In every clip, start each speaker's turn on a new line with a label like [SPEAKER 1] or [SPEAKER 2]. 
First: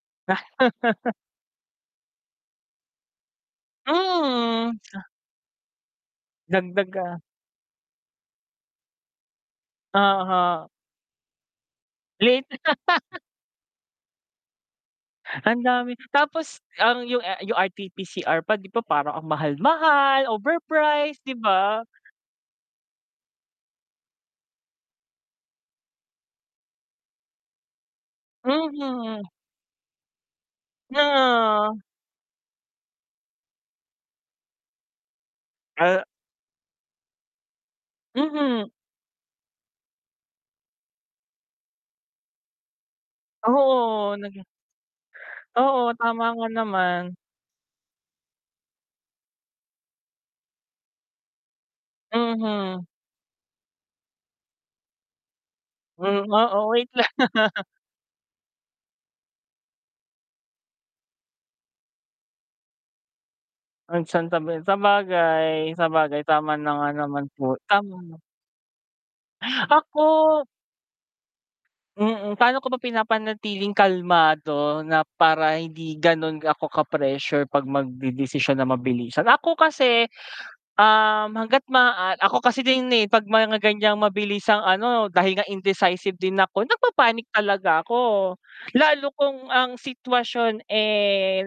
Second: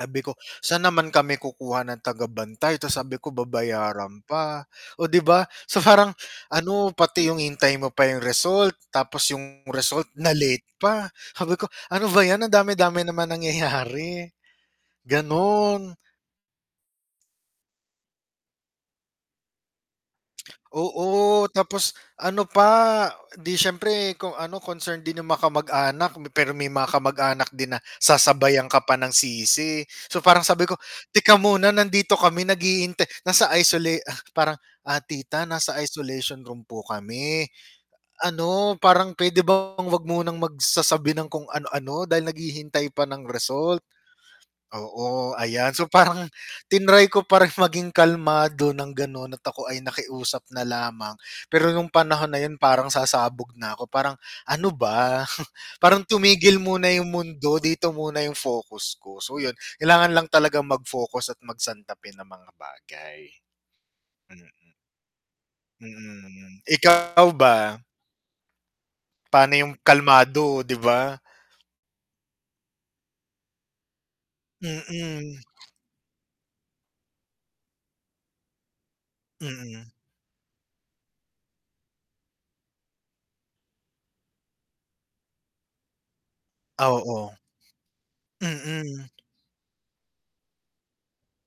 [SPEAKER 1] Sabi ko, "Saan naman kami kukuha ng tagabantay?" Tas sabi ko, "Babayaran pa."
[SPEAKER 2] Mm.
[SPEAKER 1] O di ba, so parang ano,
[SPEAKER 2] Dagdag ah
[SPEAKER 1] pati yung hintay mo pa yung result tapos yung result na-late
[SPEAKER 2] Aha.
[SPEAKER 1] pa sabi ko ano ba yan
[SPEAKER 2] Late.
[SPEAKER 1] ang dami-dami naman nangyayari.
[SPEAKER 2] Ang dami
[SPEAKER 1] Ganon.
[SPEAKER 2] tapos ang yung, ah, yung rtpcr pa, di ba, parang ang mahal mahal overprice, di
[SPEAKER 1] Oo,
[SPEAKER 2] ba?
[SPEAKER 1] tapos ano pa, di siyempre kung ano, concerned din yung makamag-anak pero may mga kamag-anak din na sasabayan ka pa ng
[SPEAKER 2] Mhm.
[SPEAKER 1] sisi. So parang sabi ko,
[SPEAKER 2] Na
[SPEAKER 1] teka muna
[SPEAKER 2] a
[SPEAKER 1] nandito kami naghihintay, nasa isola ah, parang, ah, "Tita nasa
[SPEAKER 2] A
[SPEAKER 1] isolation room po kami,
[SPEAKER 2] Mhm.
[SPEAKER 1] ano parang pwede bang wag munang magsasabi ng kung ano ano dahil naghihintay pa ng result."
[SPEAKER 2] Oo nag
[SPEAKER 1] Oo ayan so
[SPEAKER 2] Oo tama
[SPEAKER 1] parang
[SPEAKER 2] nga
[SPEAKER 1] tinray
[SPEAKER 2] naman.
[SPEAKER 1] ko pa rin maging kalmado ng ganon at ako ay nakiusap na lamang pero nung panahon na yun
[SPEAKER 2] Mhm.
[SPEAKER 1] parang sasabog na ako parang ano ba parang
[SPEAKER 2] Mm, oo
[SPEAKER 1] tumigil muna
[SPEAKER 2] wait
[SPEAKER 1] yung
[SPEAKER 2] lang.
[SPEAKER 1] mundo dito muna yung focus ko. So yun kailangan lang talagang mag-focus at magsantabi ng mga bagay.
[SPEAKER 2] O, santabi.
[SPEAKER 1] Mm.
[SPEAKER 2] Sabagay, sabagay, tama
[SPEAKER 1] Mm,
[SPEAKER 2] na nga naman
[SPEAKER 1] ikaw
[SPEAKER 2] po
[SPEAKER 1] ba?
[SPEAKER 2] tama.
[SPEAKER 1] Paano yung
[SPEAKER 2] Ako?
[SPEAKER 1] kalmado o di ba?
[SPEAKER 2] Mm. Paano ko ba pinapanatiling kalmado na
[SPEAKER 1] Mm.
[SPEAKER 2] para hindi ganun ako ka pressure pag magdedesisyon na mabilisan. Ako
[SPEAKER 1] Mm.
[SPEAKER 2] kasi, um, hanggat maaa ako kasi din eh, 'pag mga ganyang mabilisang ano dahil nga indecisive din ako
[SPEAKER 1] Ah,
[SPEAKER 2] nagpapanic
[SPEAKER 1] oo.
[SPEAKER 2] talaga ako.
[SPEAKER 1] Mm.
[SPEAKER 2] Lalo kung ang sitwasyon eh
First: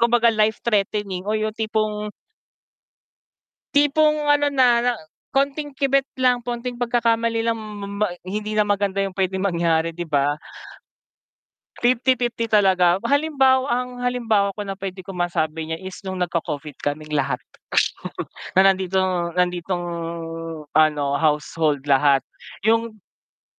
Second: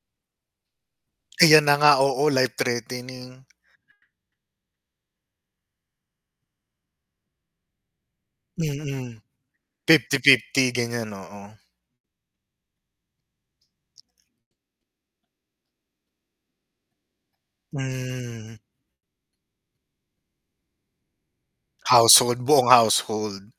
[SPEAKER 2] kumbaga life threatening o yung
[SPEAKER 1] Ayan na nga,
[SPEAKER 2] tipong
[SPEAKER 1] oo, life threatening.
[SPEAKER 2] tipong ano na na konting kibet lang, konting pagkakamali lang ma ma hindi na maganda
[SPEAKER 1] Mm,
[SPEAKER 2] yung pwedeng mangyari, di
[SPEAKER 1] fifty
[SPEAKER 2] ba?
[SPEAKER 1] fifty ganyan oo.
[SPEAKER 2] 50-50 talaga, halimbawa ang halimbawa ko na pwede ko masabi niya is nung nag-co-Covid kaming lahat,
[SPEAKER 1] Mm.
[SPEAKER 2] na nandito nanditong ano household lahat
[SPEAKER 1] Household, buong
[SPEAKER 2] yung
[SPEAKER 1] household.